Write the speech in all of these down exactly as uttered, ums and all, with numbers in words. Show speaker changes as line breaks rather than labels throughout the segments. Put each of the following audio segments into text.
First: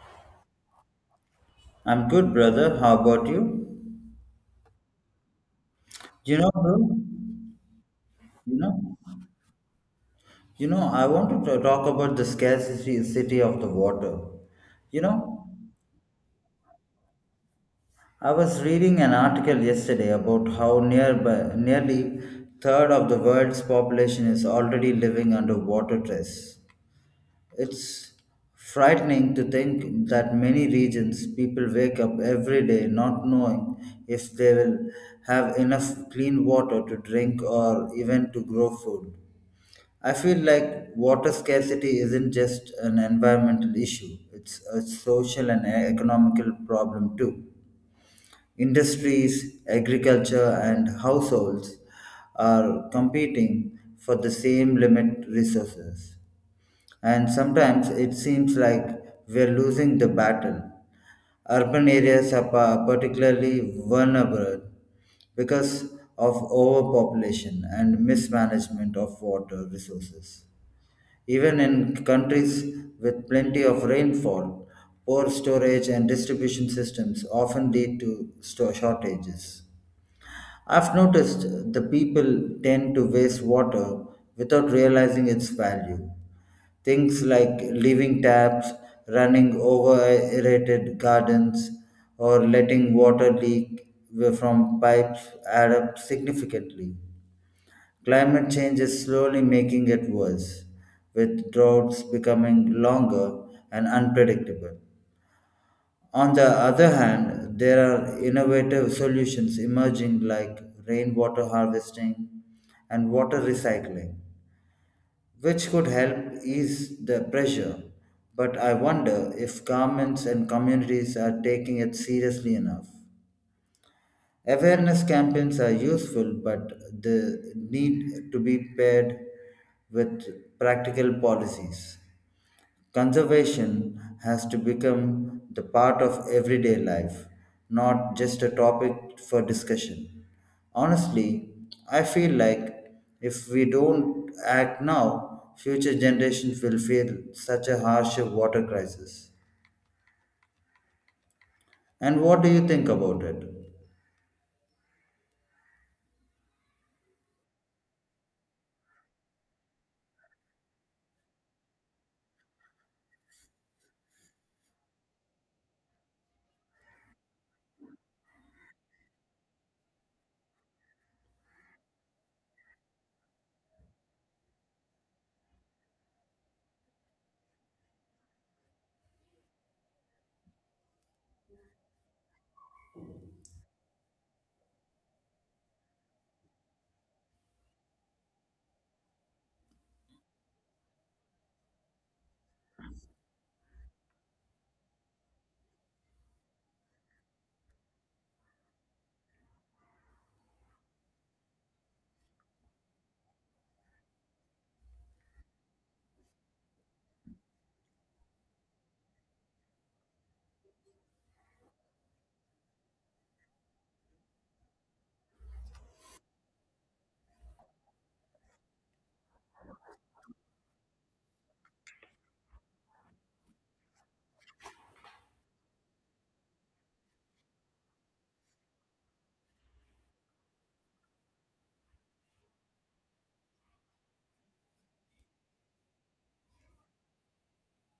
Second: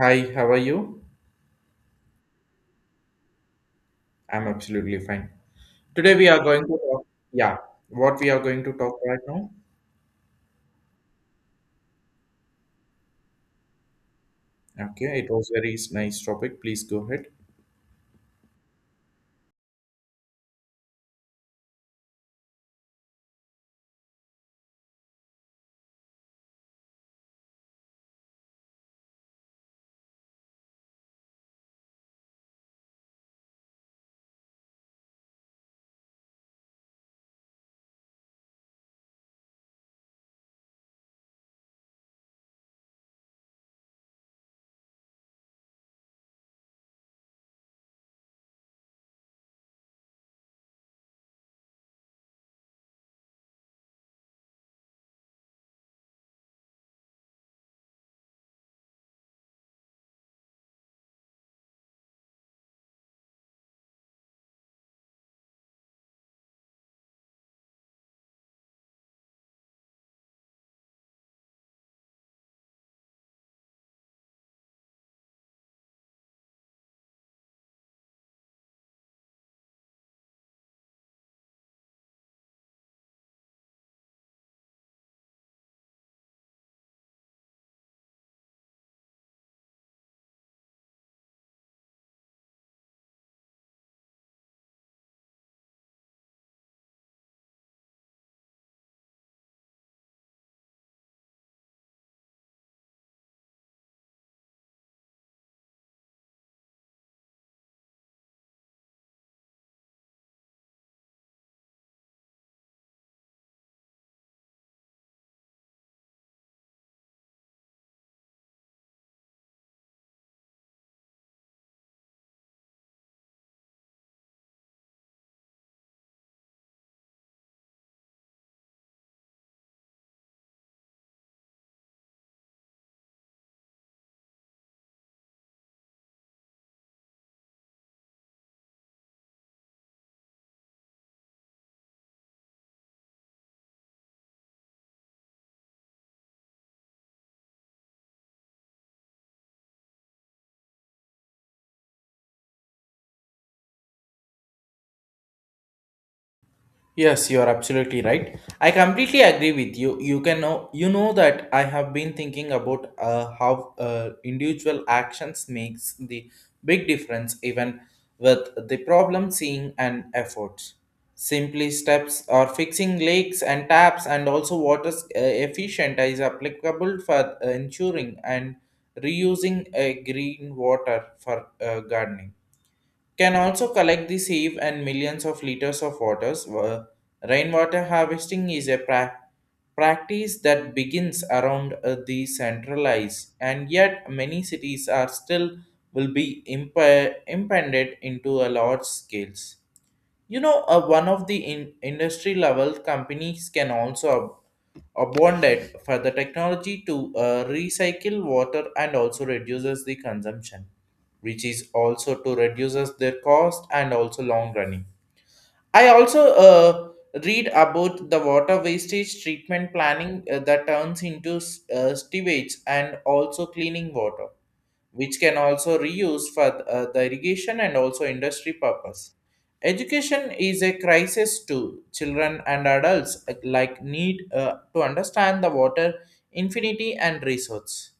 Hi, how are you?
I'm good, brother. How about you?
I'm absolutely fine. Today we
You
are
know,
going to
bro,
talk, yeah, what we are
you
going to
know,
talk right now.
you know, I want to talk about the scarcity city of the water. You
Okay, it
know,
was very s- nice topic. Please go ahead.
I was reading an article yesterday about how nearby, nearly third of the world's population is already living under water stress. It's frightening to think that many regions people wake up every day not knowing if they will have enough clean water to drink or even to grow food. I feel like water scarcity isn't just an environmental issue, it's a social and e-, economical problem too. Industries, agriculture, and households are competing for the same limit resources. And sometimes it seems like we're losing the battle. Urban areas are pa- particularly vulnerable because of overpopulation and mismanagement of water resources. Even in countries with plenty of rainfall, poor storage and distribution systems often lead to sto- shortages. I've noticed the people tend to waste water without realizing its value. Things like leaving taps, running over aerated gardens, or letting water leak from pipes add up significantly. Climate change is slowly making it worse, with droughts becoming longer and unpredictable. On the other hand, there are innovative solutions emerging like rainwater harvesting and water recycling, which could help ease the pressure. But I wonder if governments and communities are taking it seriously enough. Awareness campaigns are useful, but they need to be paired with practical policies. Conservation has to become the part of everyday life, not just a topic for discussion. Honestly, I feel like if we don't act now, future generations will feel such a harsh water crisis. And what do you think about it?
Yes, you are absolutely right. I completely agree with you. You can know, you know that I have been thinking about uh, how uh, individual actions makes the big difference, even with the problem seeing and efforts. Simply steps or fixing leaks and taps and also water's uh, efficient is applicable for uh, ensuring and reusing uh, green water for uh, gardening can also collect the sieve and millions of liters of waters. Wa- Rainwater harvesting is a pra- practice that begins around uh, the centralized, and yet many cities are still will be imp- impended into a large scales. You know, uh, one of the in- industry level companies can also abundant for the technology to uh, recycle water and also reduces the consumption, which is also to reduces their cost and also long running. I also uh, read about the water wastage treatment planning uh, that turns into s- uh, sewage and also cleaning water which can also reuse for uh, the irrigation and also industry purpose. Education is a crisis to children and adults uh, like need uh, to understand the water infinity and resource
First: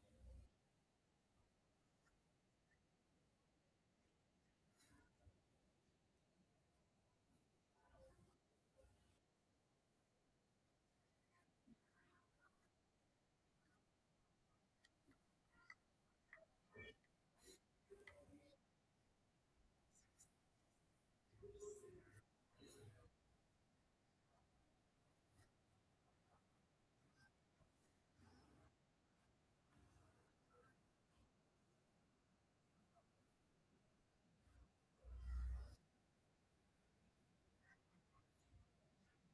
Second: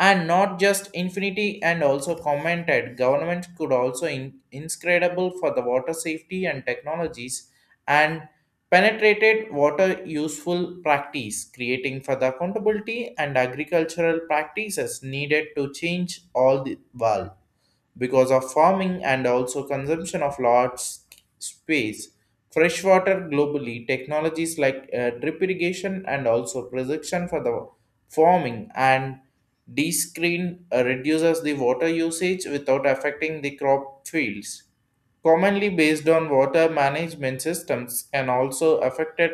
and not just infinity, and also commented government could also in, inscredible for the water safety and technologies and penetrated water useful practice creating for the accountability, and agricultural practices needed to change all the world because of farming and also consumption of large sc- space. Freshwater globally, technologies like uh, drip irrigation and also production for the farming and descreen uh, reduces the water usage without affecting the crop fields. Commonly based on water management systems can also affected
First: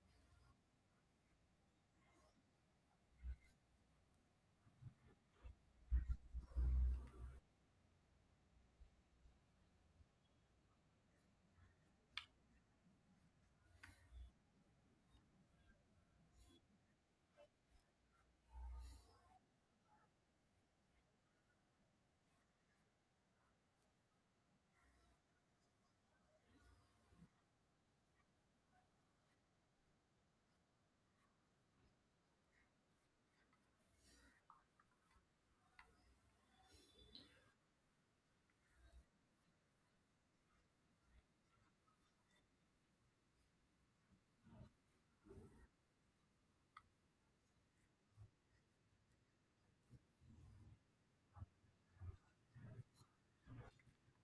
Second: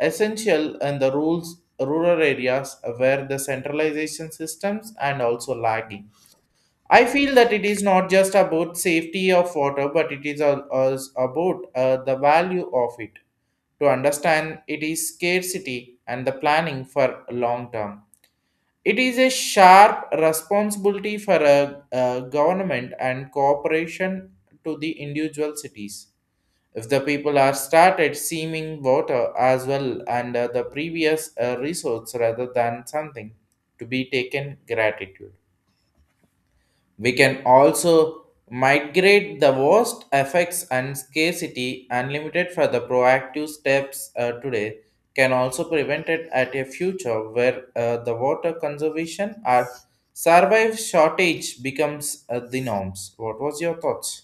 essential in the rules rural areas where the centralization systems and also lagging. I feel that it is not just about safety of water, but it is al- als- about uh, the value of it. To understand it is scarcity and the planning for long term. It is a sharp responsibility for a, a government and cooperation to the individual cities. If the people are started seeming water as well and uh, the previous uh, resource rather than something to be taken gratitude. We can also migrate the worst effects and scarcity unlimited for the proactive steps uh, today can also prevent it at a future where uh, the water conservation or survive shortage becomes uh, the norms. What was your thoughts?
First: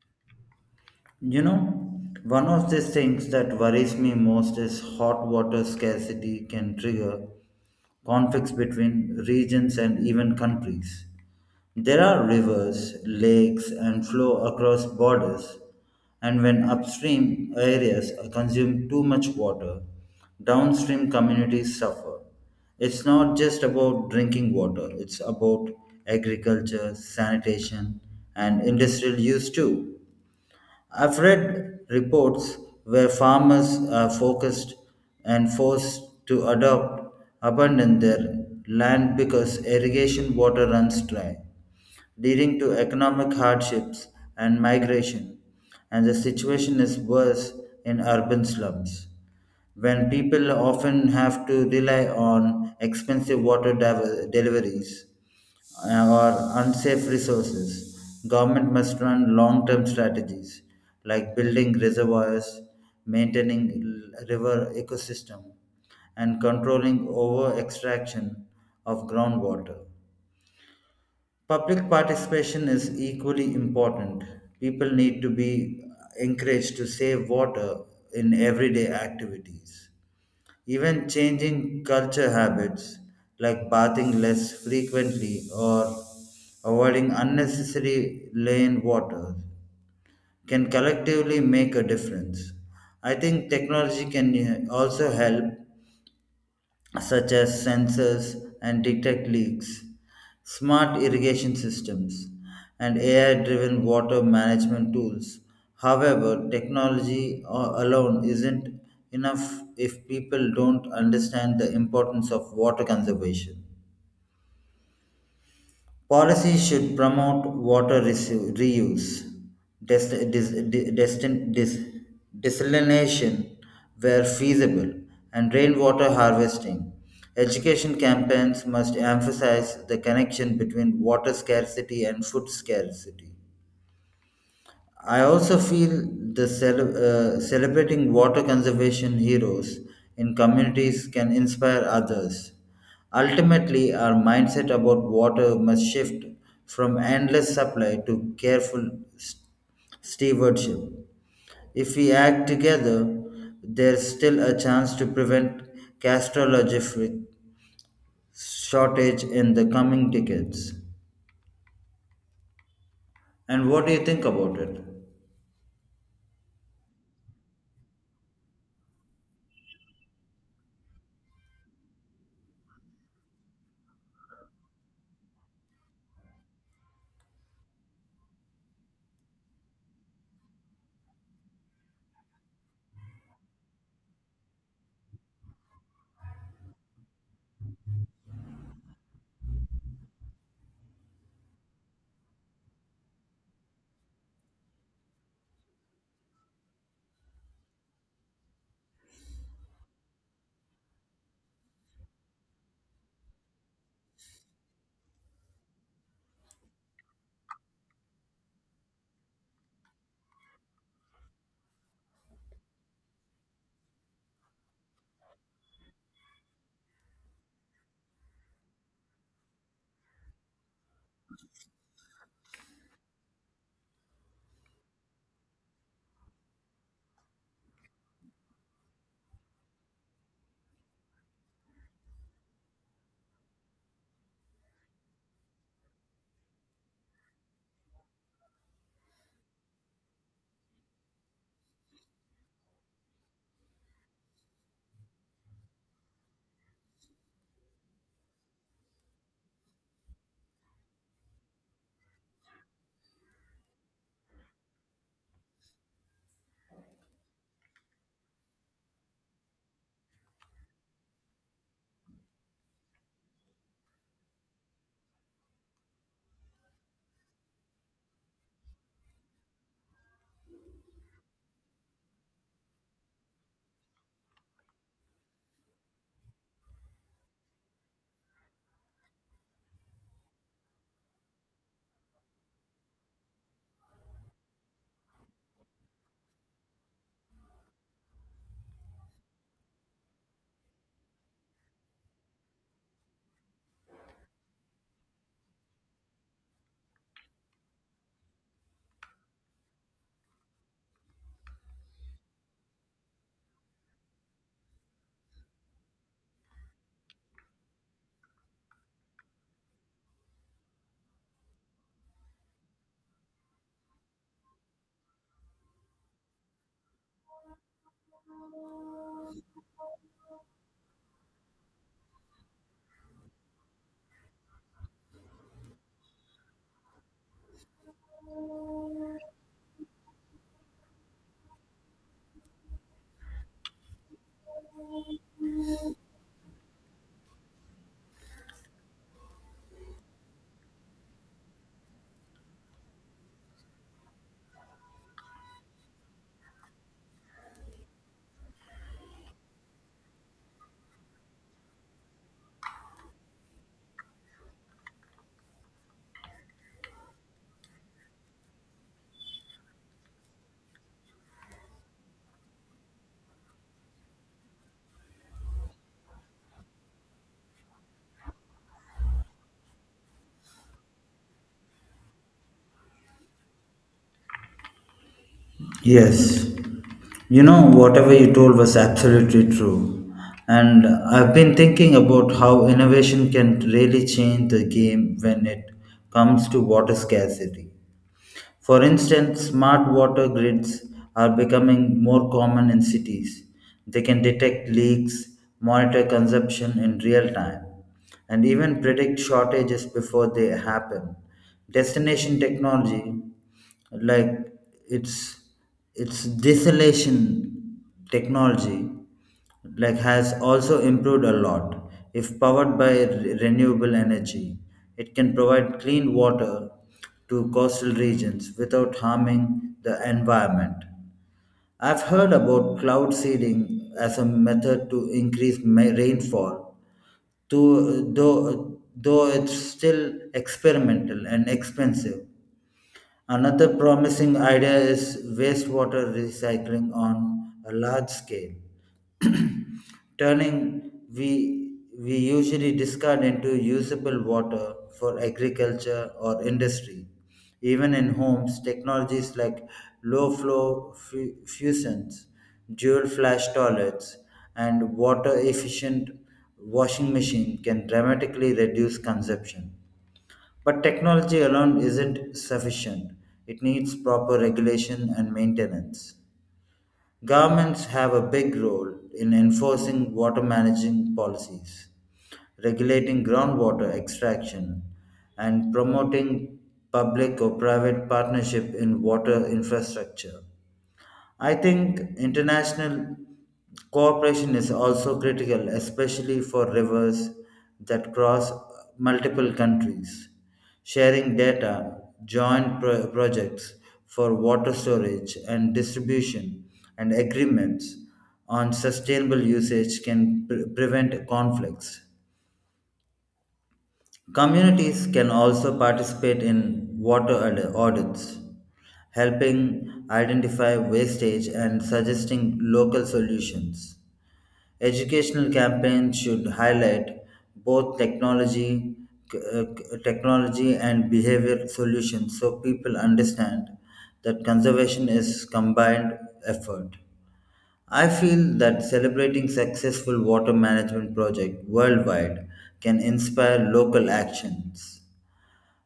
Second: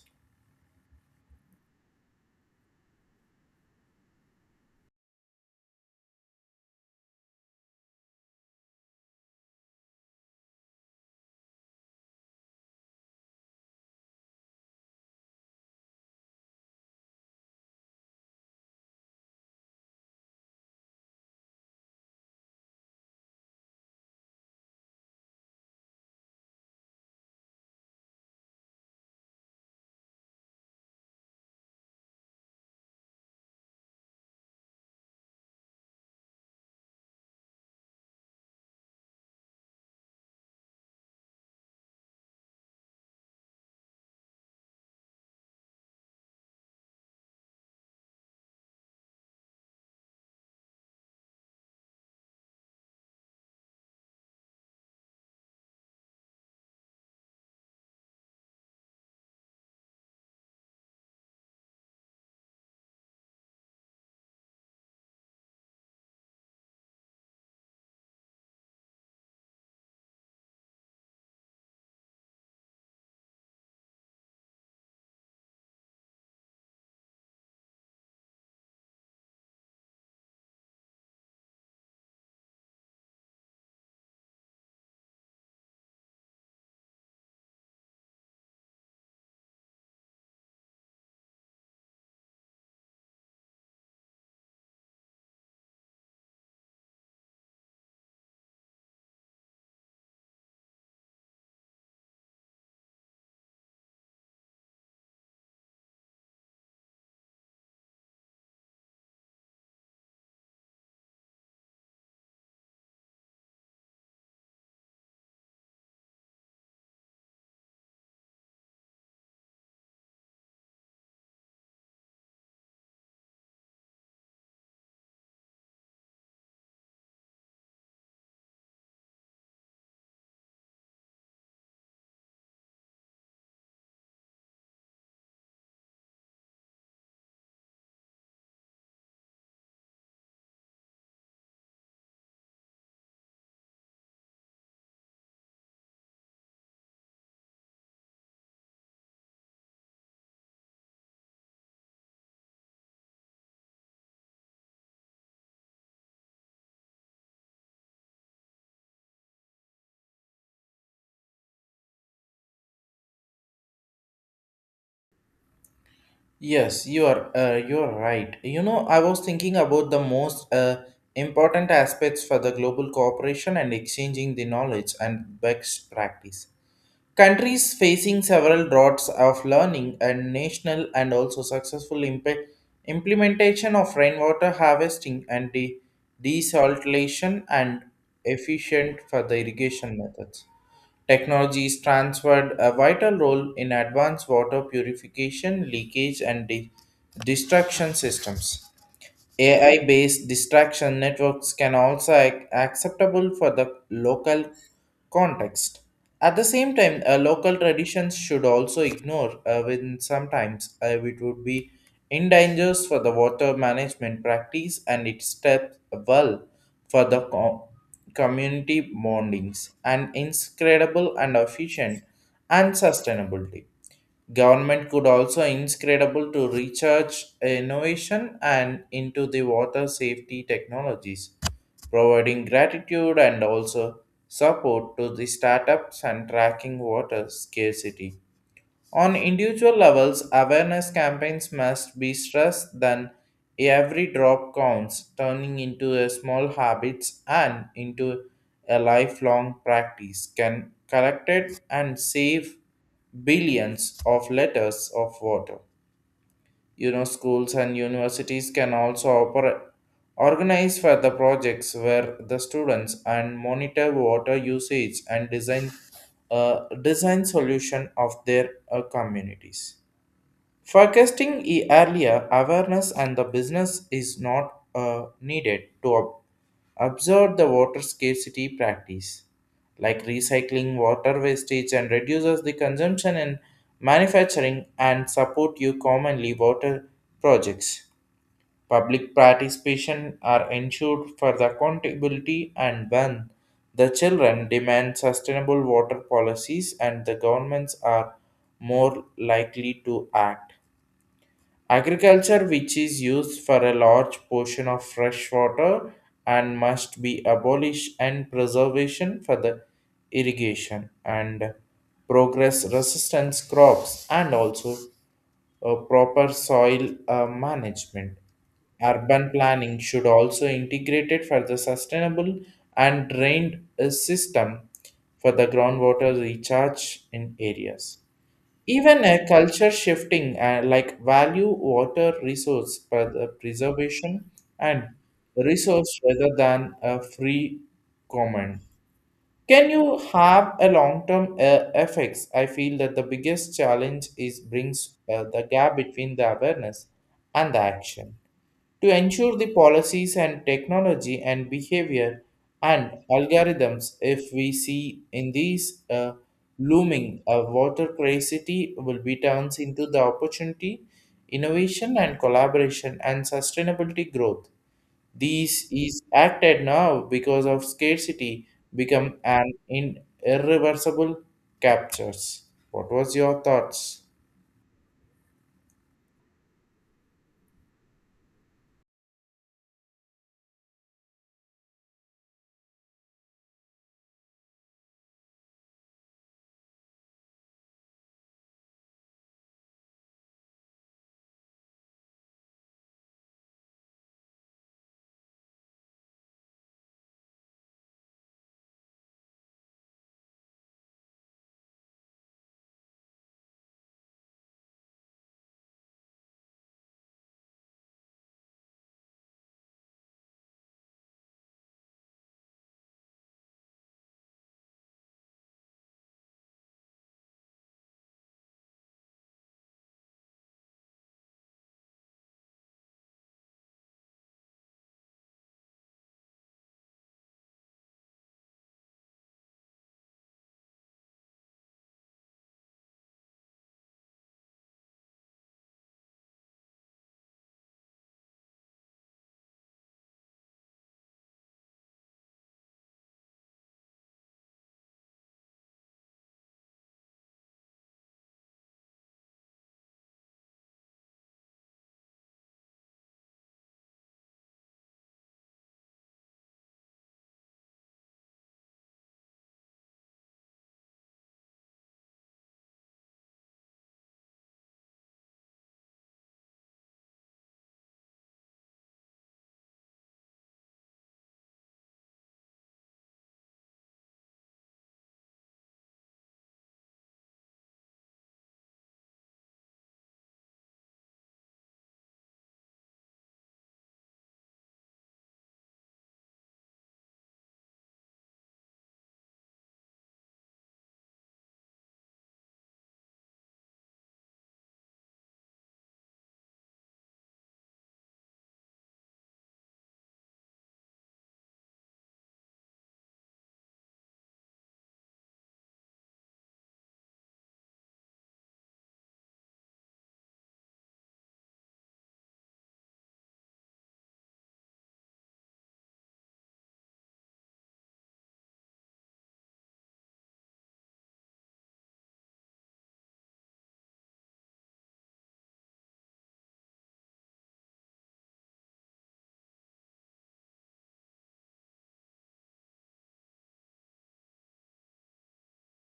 You know, one of these things that worries me most is hot water scarcity can trigger conflicts between regions and even countries. There are rivers, lakes, and flow across borders, and when upstream areas consume too much water, downstream communities suffer. It's not just about drinking water, it's about agriculture, sanitation, and industrial use too. I've read reports where farmers are focused and forced to adopt abandon their land because irrigation water runs dry, leading to economic hardships and migration. And the situation is worse in urban slums when people often have to rely on expensive water diver- deliveries uh, or unsafe resources. Government must run long-term strategies like building reservoirs, maintaining l- river ecosystem, and controlling over-extraction of groundwater. Public participation is equally important. People need to be encouraged to save water in everyday activities. Even changing culture habits like bathing less frequently or avoiding unnecessary lane waters can collectively make a difference. I think technology can uh, also help such as sensors and detect leaks, smart irrigation systems, and A I driven water management tools. However, technology a- alone isn't enough if people don't understand the importance of water conservation. Policies should promote water resu- reuse, des- dis- di- destin- dis- desalination where feasible, and rainwater harvesting. Education campaigns must emphasize the connection between water scarcity and food scarcity. I also feel the cele- uh, celebrating water conservation heroes in communities can inspire others. Ultimately, our mindset about water must shift from endless supply to careful s- stewardship. If we act together, there's still a chance to prevent catastrophic shortage in the coming decades. And what do you think about it?
Yes, you are uh, you are right. You know, I was thinking about the most uh, important aspects for the global cooperation and exchanging the knowledge and best practice. Countries facing several droughts of learning and national and also successful impe- implementation of rainwater harvesting and de- desalination and efficient for the irrigation methods. Technologies transferred a vital role in advanced water purification, leakage, and de- destruction systems. A I based distraction networks can also ac- acceptable for the local context. At the same time, uh, local traditions should also ignore uh, when sometimes uh, it would be endangers for the water management practice and it steps well for the co- community bondings and incredible and efficient and sustainability. Government could also inscrutable to research innovation and into the water safety technologies, providing gratitude and also support to the startups and tracking water scarcity. On individual levels, awareness campaigns must be stressed then every drop counts, turning into a small habits, and into a lifelong practice can collect it and save billions of liters of water. You know, schools and universities can also oper- organize for the projects where the students and monitor water usage and design uh, design solution of their uh, communities. Forecasting e- earlier awareness and the business is not uh, needed to ob- observe the water scarcity practice, like recycling water wastage and reduces the consumption in manufacturing and support you commonly water projects. Public participation are ensured for the accountability, and when the children demand sustainable water policies, and the governments are more likely to act. Agriculture, which is used for a large portion of fresh water and must be abolished and preservation for the irrigation and progress resistance crops and also a proper soil uh, management. Urban planning should also integrate it for the sustainable and drained uh, system for the groundwater recharge in areas. Even a culture shifting uh, like value water resource per- uh, preservation and resource rather than a free command. Can you have a long-term uh, effects? I feel that the biggest challenge is brings uh, the gap between the awareness and the action to ensure the policies and technology and behavior and algorithms if we see in these uh, looming a water scarcity will be turns into the opportunity innovation and collaboration and sustainability growth. These is acted now because of scarcity become an in irreversible captures. What was your thoughts?
Yes, you know, whatever you told was absolutely true. And I've been thinking about how innovation can really change the game when it comes to water scarcity. For instance, smart water grids are becoming more common in cities. They can detect leaks, monitor consumption in real time, and even predict shortages before they happen. Destination technology like it's it's desolation technology like has also improved a lot. If powered by re- renewable energy, it can provide clean water to coastal regions without harming the environment. I've heard about cloud seeding as a method to increase ma- rainfall, to, though, though it's still experimental and expensive. Another promising idea is wastewater recycling on a large scale, turning we, we usually discard into usable water for agriculture or industry. Even in homes, technologies like low flow fu- fusions, dual flush toilets, and water efficient washing machine can dramatically reduce consumption. But technology alone isn't sufficient. It needs proper regulation and maintenance. Governments have a big role in enforcing water management policies, regulating groundwater extraction, and promoting public or private partnership in water infrastructure. I think international cooperation is also critical, especially for rivers that cross multiple countries. Sharing data, joint pro- projects for water storage and distribution, and agreements on sustainable usage can pre- prevent conflicts. Communities can also participate in water aud- audits, helping identify wastage and suggesting local solutions. Educational campaigns should highlight both technology, c- uh, c- technology and behavior solutions so people understand that conservation is combined effort. I feel that celebrating successful water management projects worldwide can inspire local actions.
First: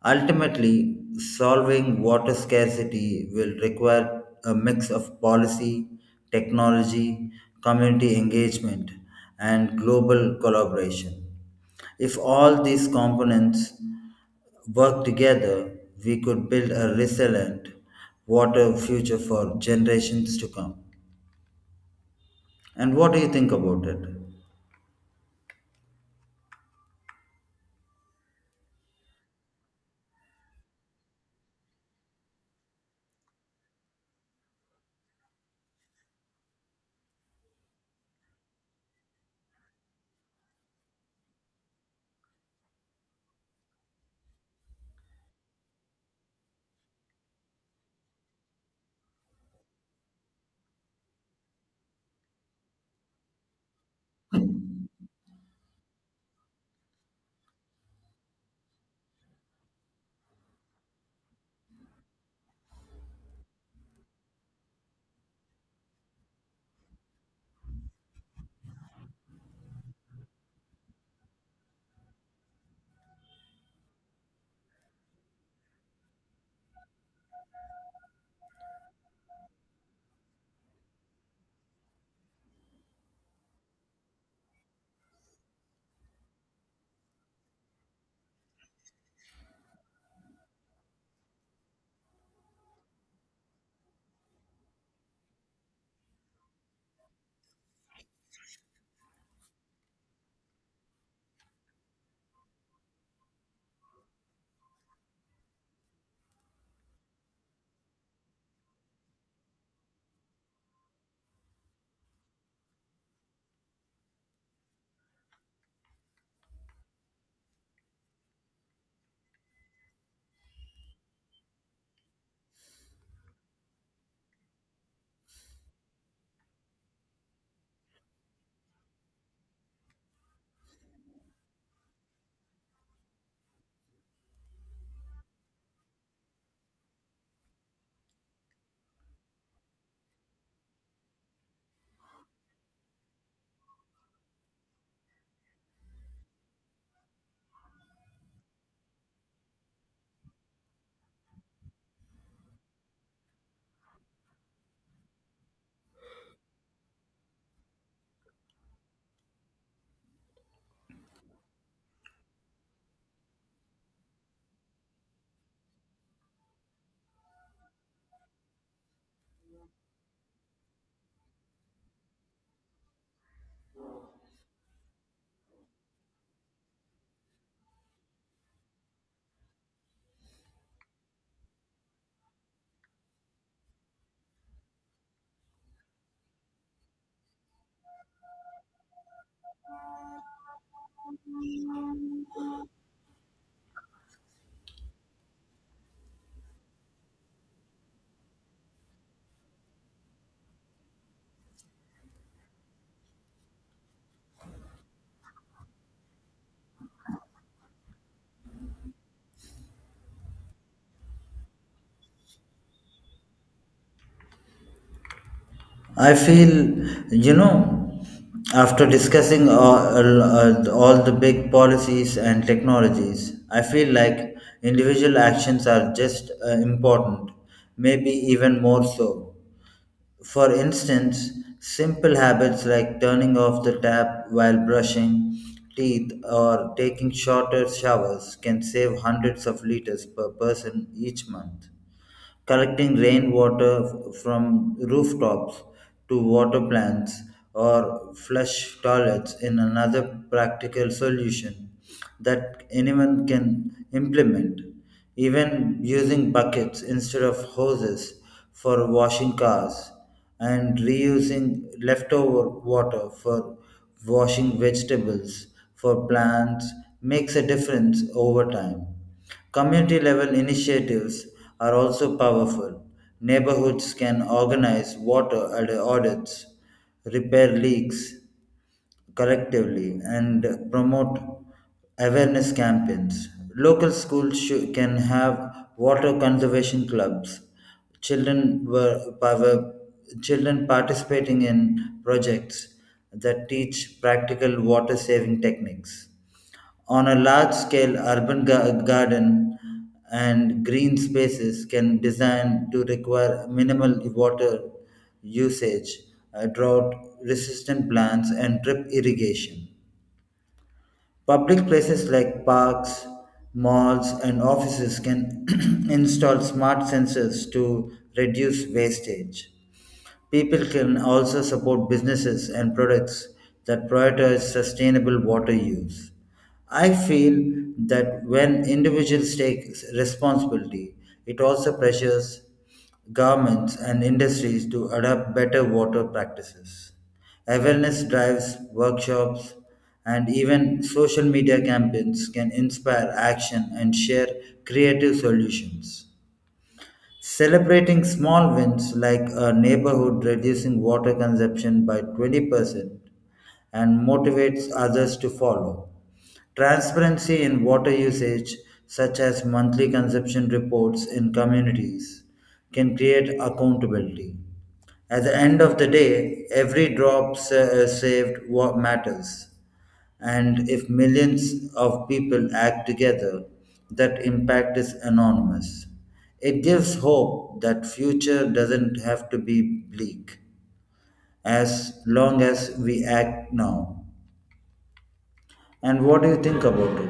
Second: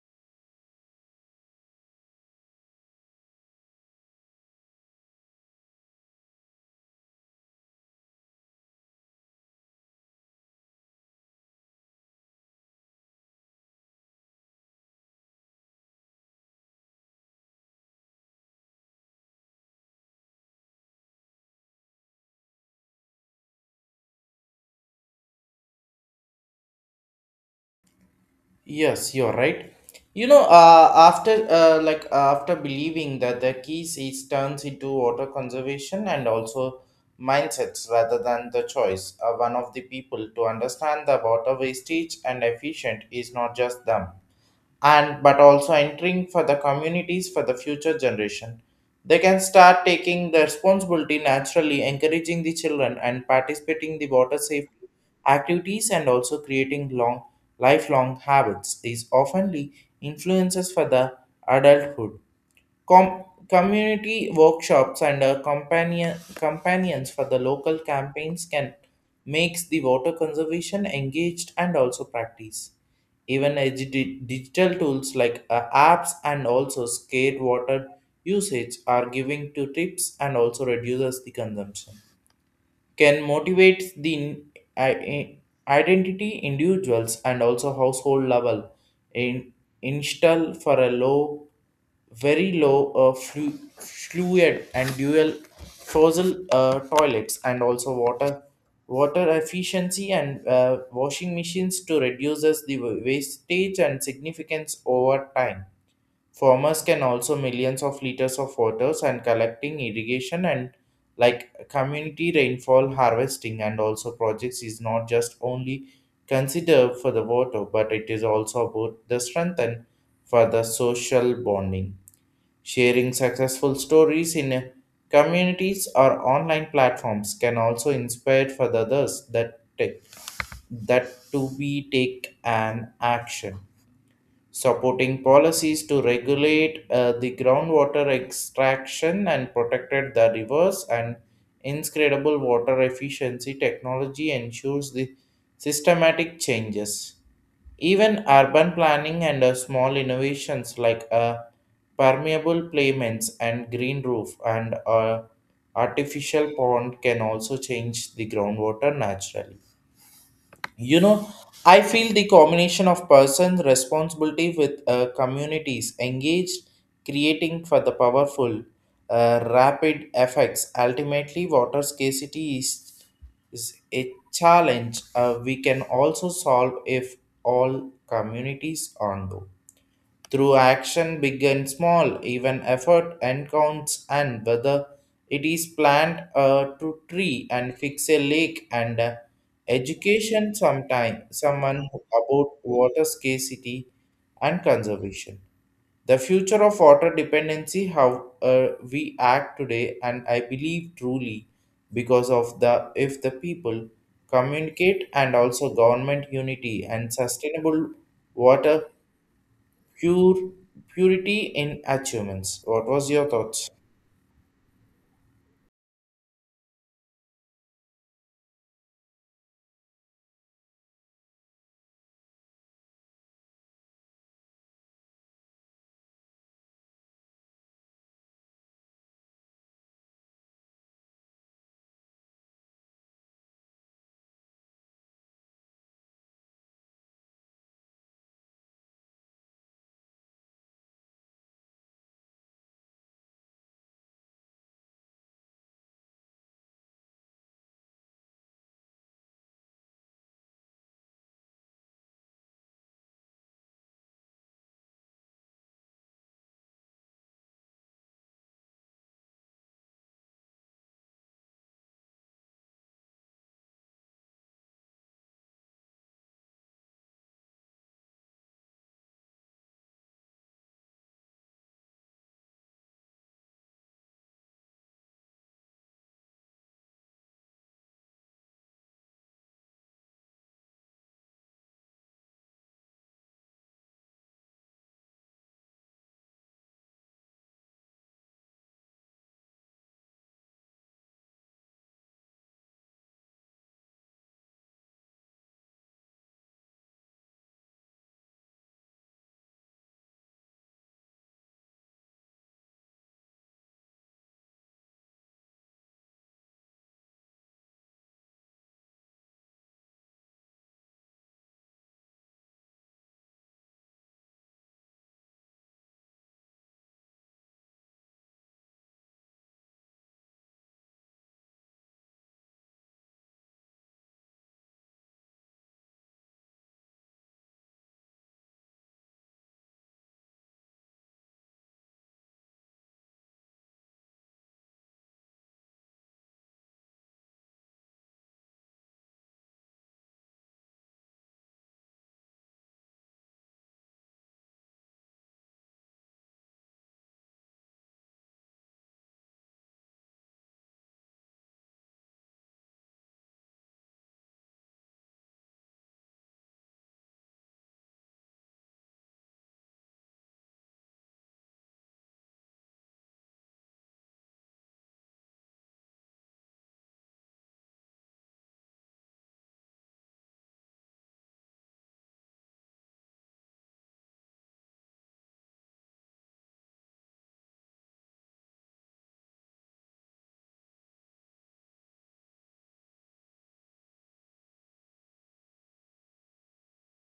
Ultimately, solving water scarcity will require a mix of policy, technology, community engagement, and global collaboration. If all these components work together, we could build a resilient water future for generations to come. And what do you think about it?
Yes, you're right. You know, uh, after uh, like after believing that the keys is turns into water conservation and also mindsets rather than the choice, uh, one of the people to understand the water wastage and efficient is not just them and but also entering for the communities for the future generation. They can start taking the responsibility naturally encouraging the children and participating the water safety activities and also creating long lifelong habits. These oftenly influences for the adulthood. Com- community workshops and uh, companion- companions for the local campaigns can makes the water conservation engaged and also practice. Even a di- digital tools like uh, apps and also scared water usage are giving to tips and also reduces the consumption can motivate the i- identity individuals and also household level in install for a low very low uh, flu- fluid and dual fossil uh, toilets and also water water efficiency and uh, washing machines to reduces the wa- wastage and significance over time. Farmers can also millions of liters of waters and collecting irrigation and like community rainfall harvesting, and also projects is not just only considered for the water, but it is also about the strength and for the social bonding. Sharing successful stories in communities or online platforms can also inspire for the others that take, that to be take an action supporting policies to regulate uh, the groundwater extraction and protected the rivers and inscredible water efficiency technology ensures the systematic changes. Even urban planning and uh, small innovations like uh, permeable pavements and green roof and uh, artificial pond can also change the groundwater naturally. You know, I feel the combination of person responsibility with uh, communities engaged creating for the powerful uh, rapid effects. Ultimately, water scarcity is, is a challenge uh, we can also solve if all communities on onto through action big and small. Even effort and counts, and whether it is plant a to tree and fix a lake and uh, education sometime someone about water scarcity and conservation, the future of water dependency how uh, we act today, and I believe truly because of the if the people communicate and also government unity and sustainable water pure purity in achievements. What was your thoughts?
I feel, you know, after discussing all, uh, all the big policies and technologies, I feel like individual actions are just uh, important, maybe even more so. For instance, simple habits like turning off the tap while brushing teeth or taking shorter showers can save hundreds of liters per person each month collecting rainwater from rooftops to water plants or flush toilets in another practical solution that anyone can implement. Even using buckets instead of hoses for washing cars and reusing leftover water for washing vegetables for plants makes a difference over time. Community level initiatives are also powerful. Neighborhoods can organize water ad- audits, repair leaks collectively, and promote awareness campaigns. Local schools shou- can have water conservation clubs. Children were power, children participating in projects that teach practical water saving techniques. On a large scale, urban ga- garden and green spaces can design to require minimal water usage, uh, drought resistant plants, and drip irrigation. Public places like parks, malls, and offices can install smart sensors to reduce wastage. People can also support businesses and products that prioritize sustainable water use. I feel that when individuals take responsibility, it also pressures governments and industries to adopt better water practices. Awareness drives, workshops, and even social media campaigns can inspire action and share creative solutions. Celebrating small wins like a neighborhood reducing water consumption by twenty percent and motivates others to follow. Transparency in water usage, such as monthly consumption reports in communities, can create accountability. At the end of the day, every drop sa- uh, saved what matters. And if millions of people act together, that impact is enormous. It gives hope that future doesn't have to be bleak as long as we act now. And what do you think about it?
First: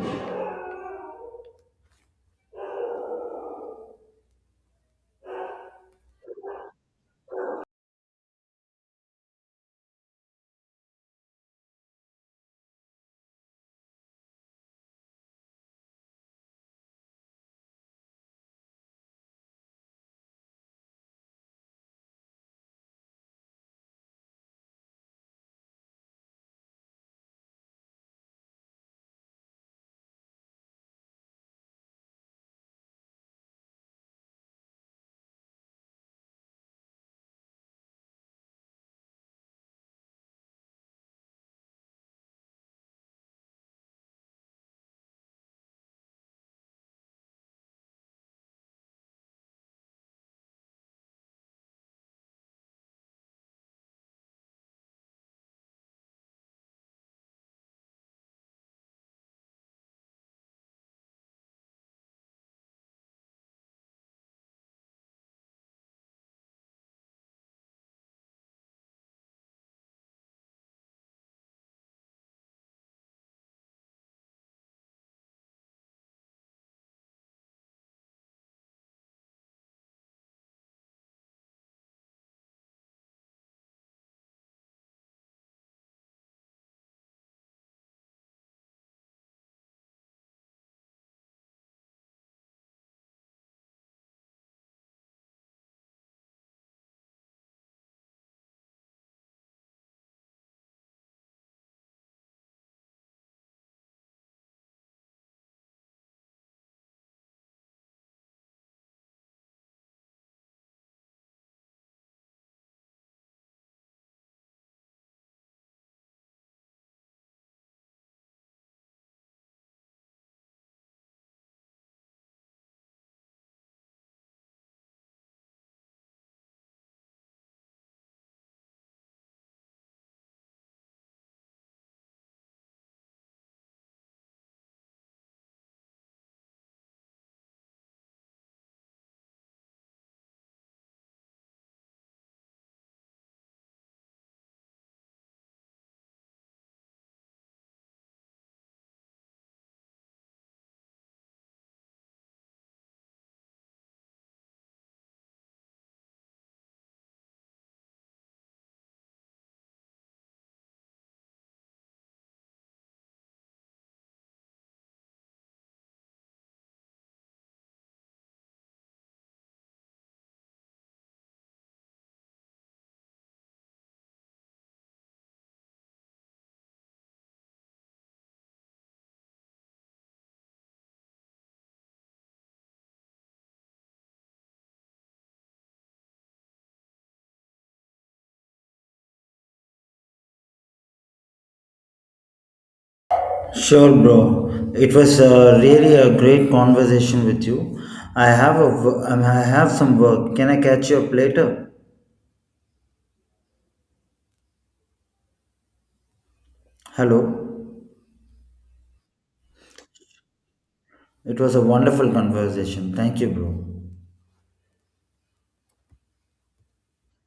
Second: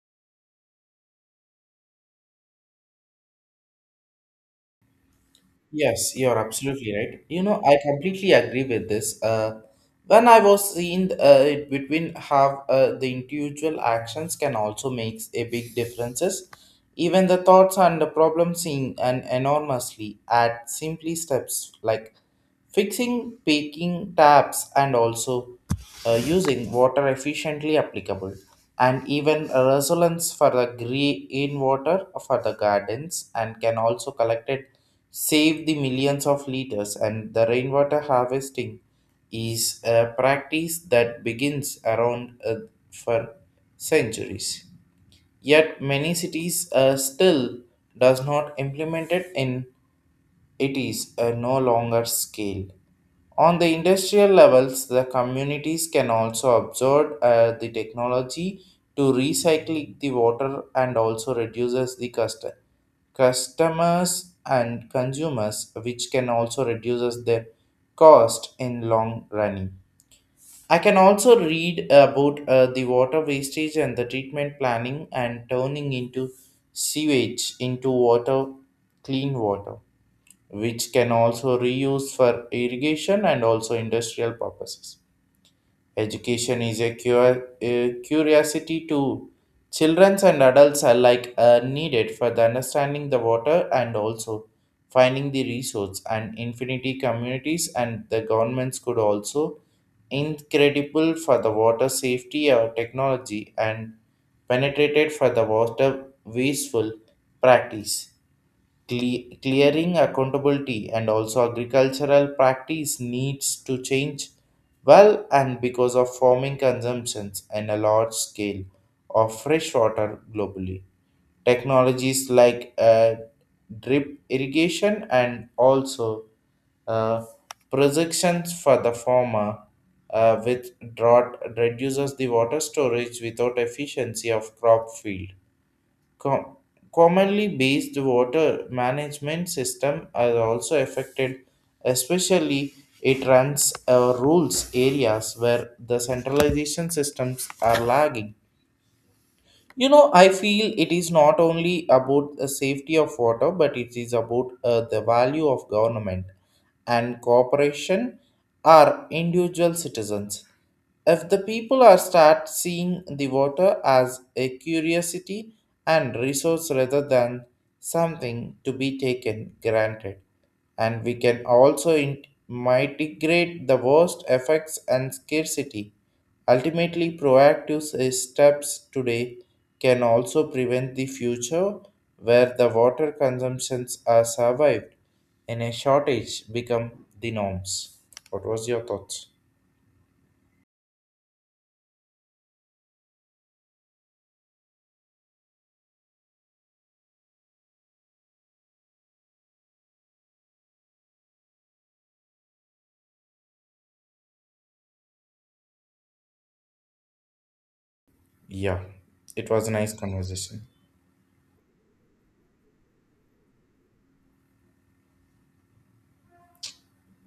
Yes, you're absolutely right. You know, I completely agree with this. Uh, when I was seeing uh, it between how uh, the individual actions can also make a big differences, even the thoughts and the problem seem an enormously at simply steps like. Fixing peaking taps and also uh, using water efficiently applicable, and even a resonance for the green water for the gardens and can also collected save the millions of liters. And the rainwater harvesting is a practice that begins around uh, for centuries, yet many cities uh, still does not implement it in it is a no longer scale. On the industrial levels, the communities can also absorb uh, the technology to recycle the water and also reduces the cost. Customers and consumers, which can also reduces the cost in long running. I can also read about uh, the water wastage and the treatment planning and turning into sewage into water, clean water which can also reuse for irrigation and also industrial purposes. Education is a, cur- a curiosity to children and adults alike are needed for the understanding the water and also finding the resource and infinity communities, and the governments could also incredible for the water safety or technology and penetrated for the water wasteful practice. Cle- clearing accountability and also agricultural practice needs to change well, and because of farming consumptions and a large scale of fresh water globally, technologies like uh, drip irrigation and also uh, projections for the former uh, with drought reduces the water storage without efficiency of crop field. Com- Commonly based water management system are also affected, especially it runs uh, rules areas where the centralization systems are lagging. You know, I feel it is not only about the safety of water, but it is about uh, the value of government and cooperation are individual citizens. If the people are start seeing the water as a curiosity and resource rather than something to be taken granted, and we can also in- mitigate the worst effects and scarcity. Ultimately, proactive s- steps today can also prevent the future where the water consumptions are survived and a shortage become the norms. What was your thoughts?
Sure, bro. It was uh, really a great conversation with you. I have a wo- um, I have some work. Can I catch you up later? Hello.
Yeah, it was a nice conversation.
It was a wonderful conversation. Thank you, bro.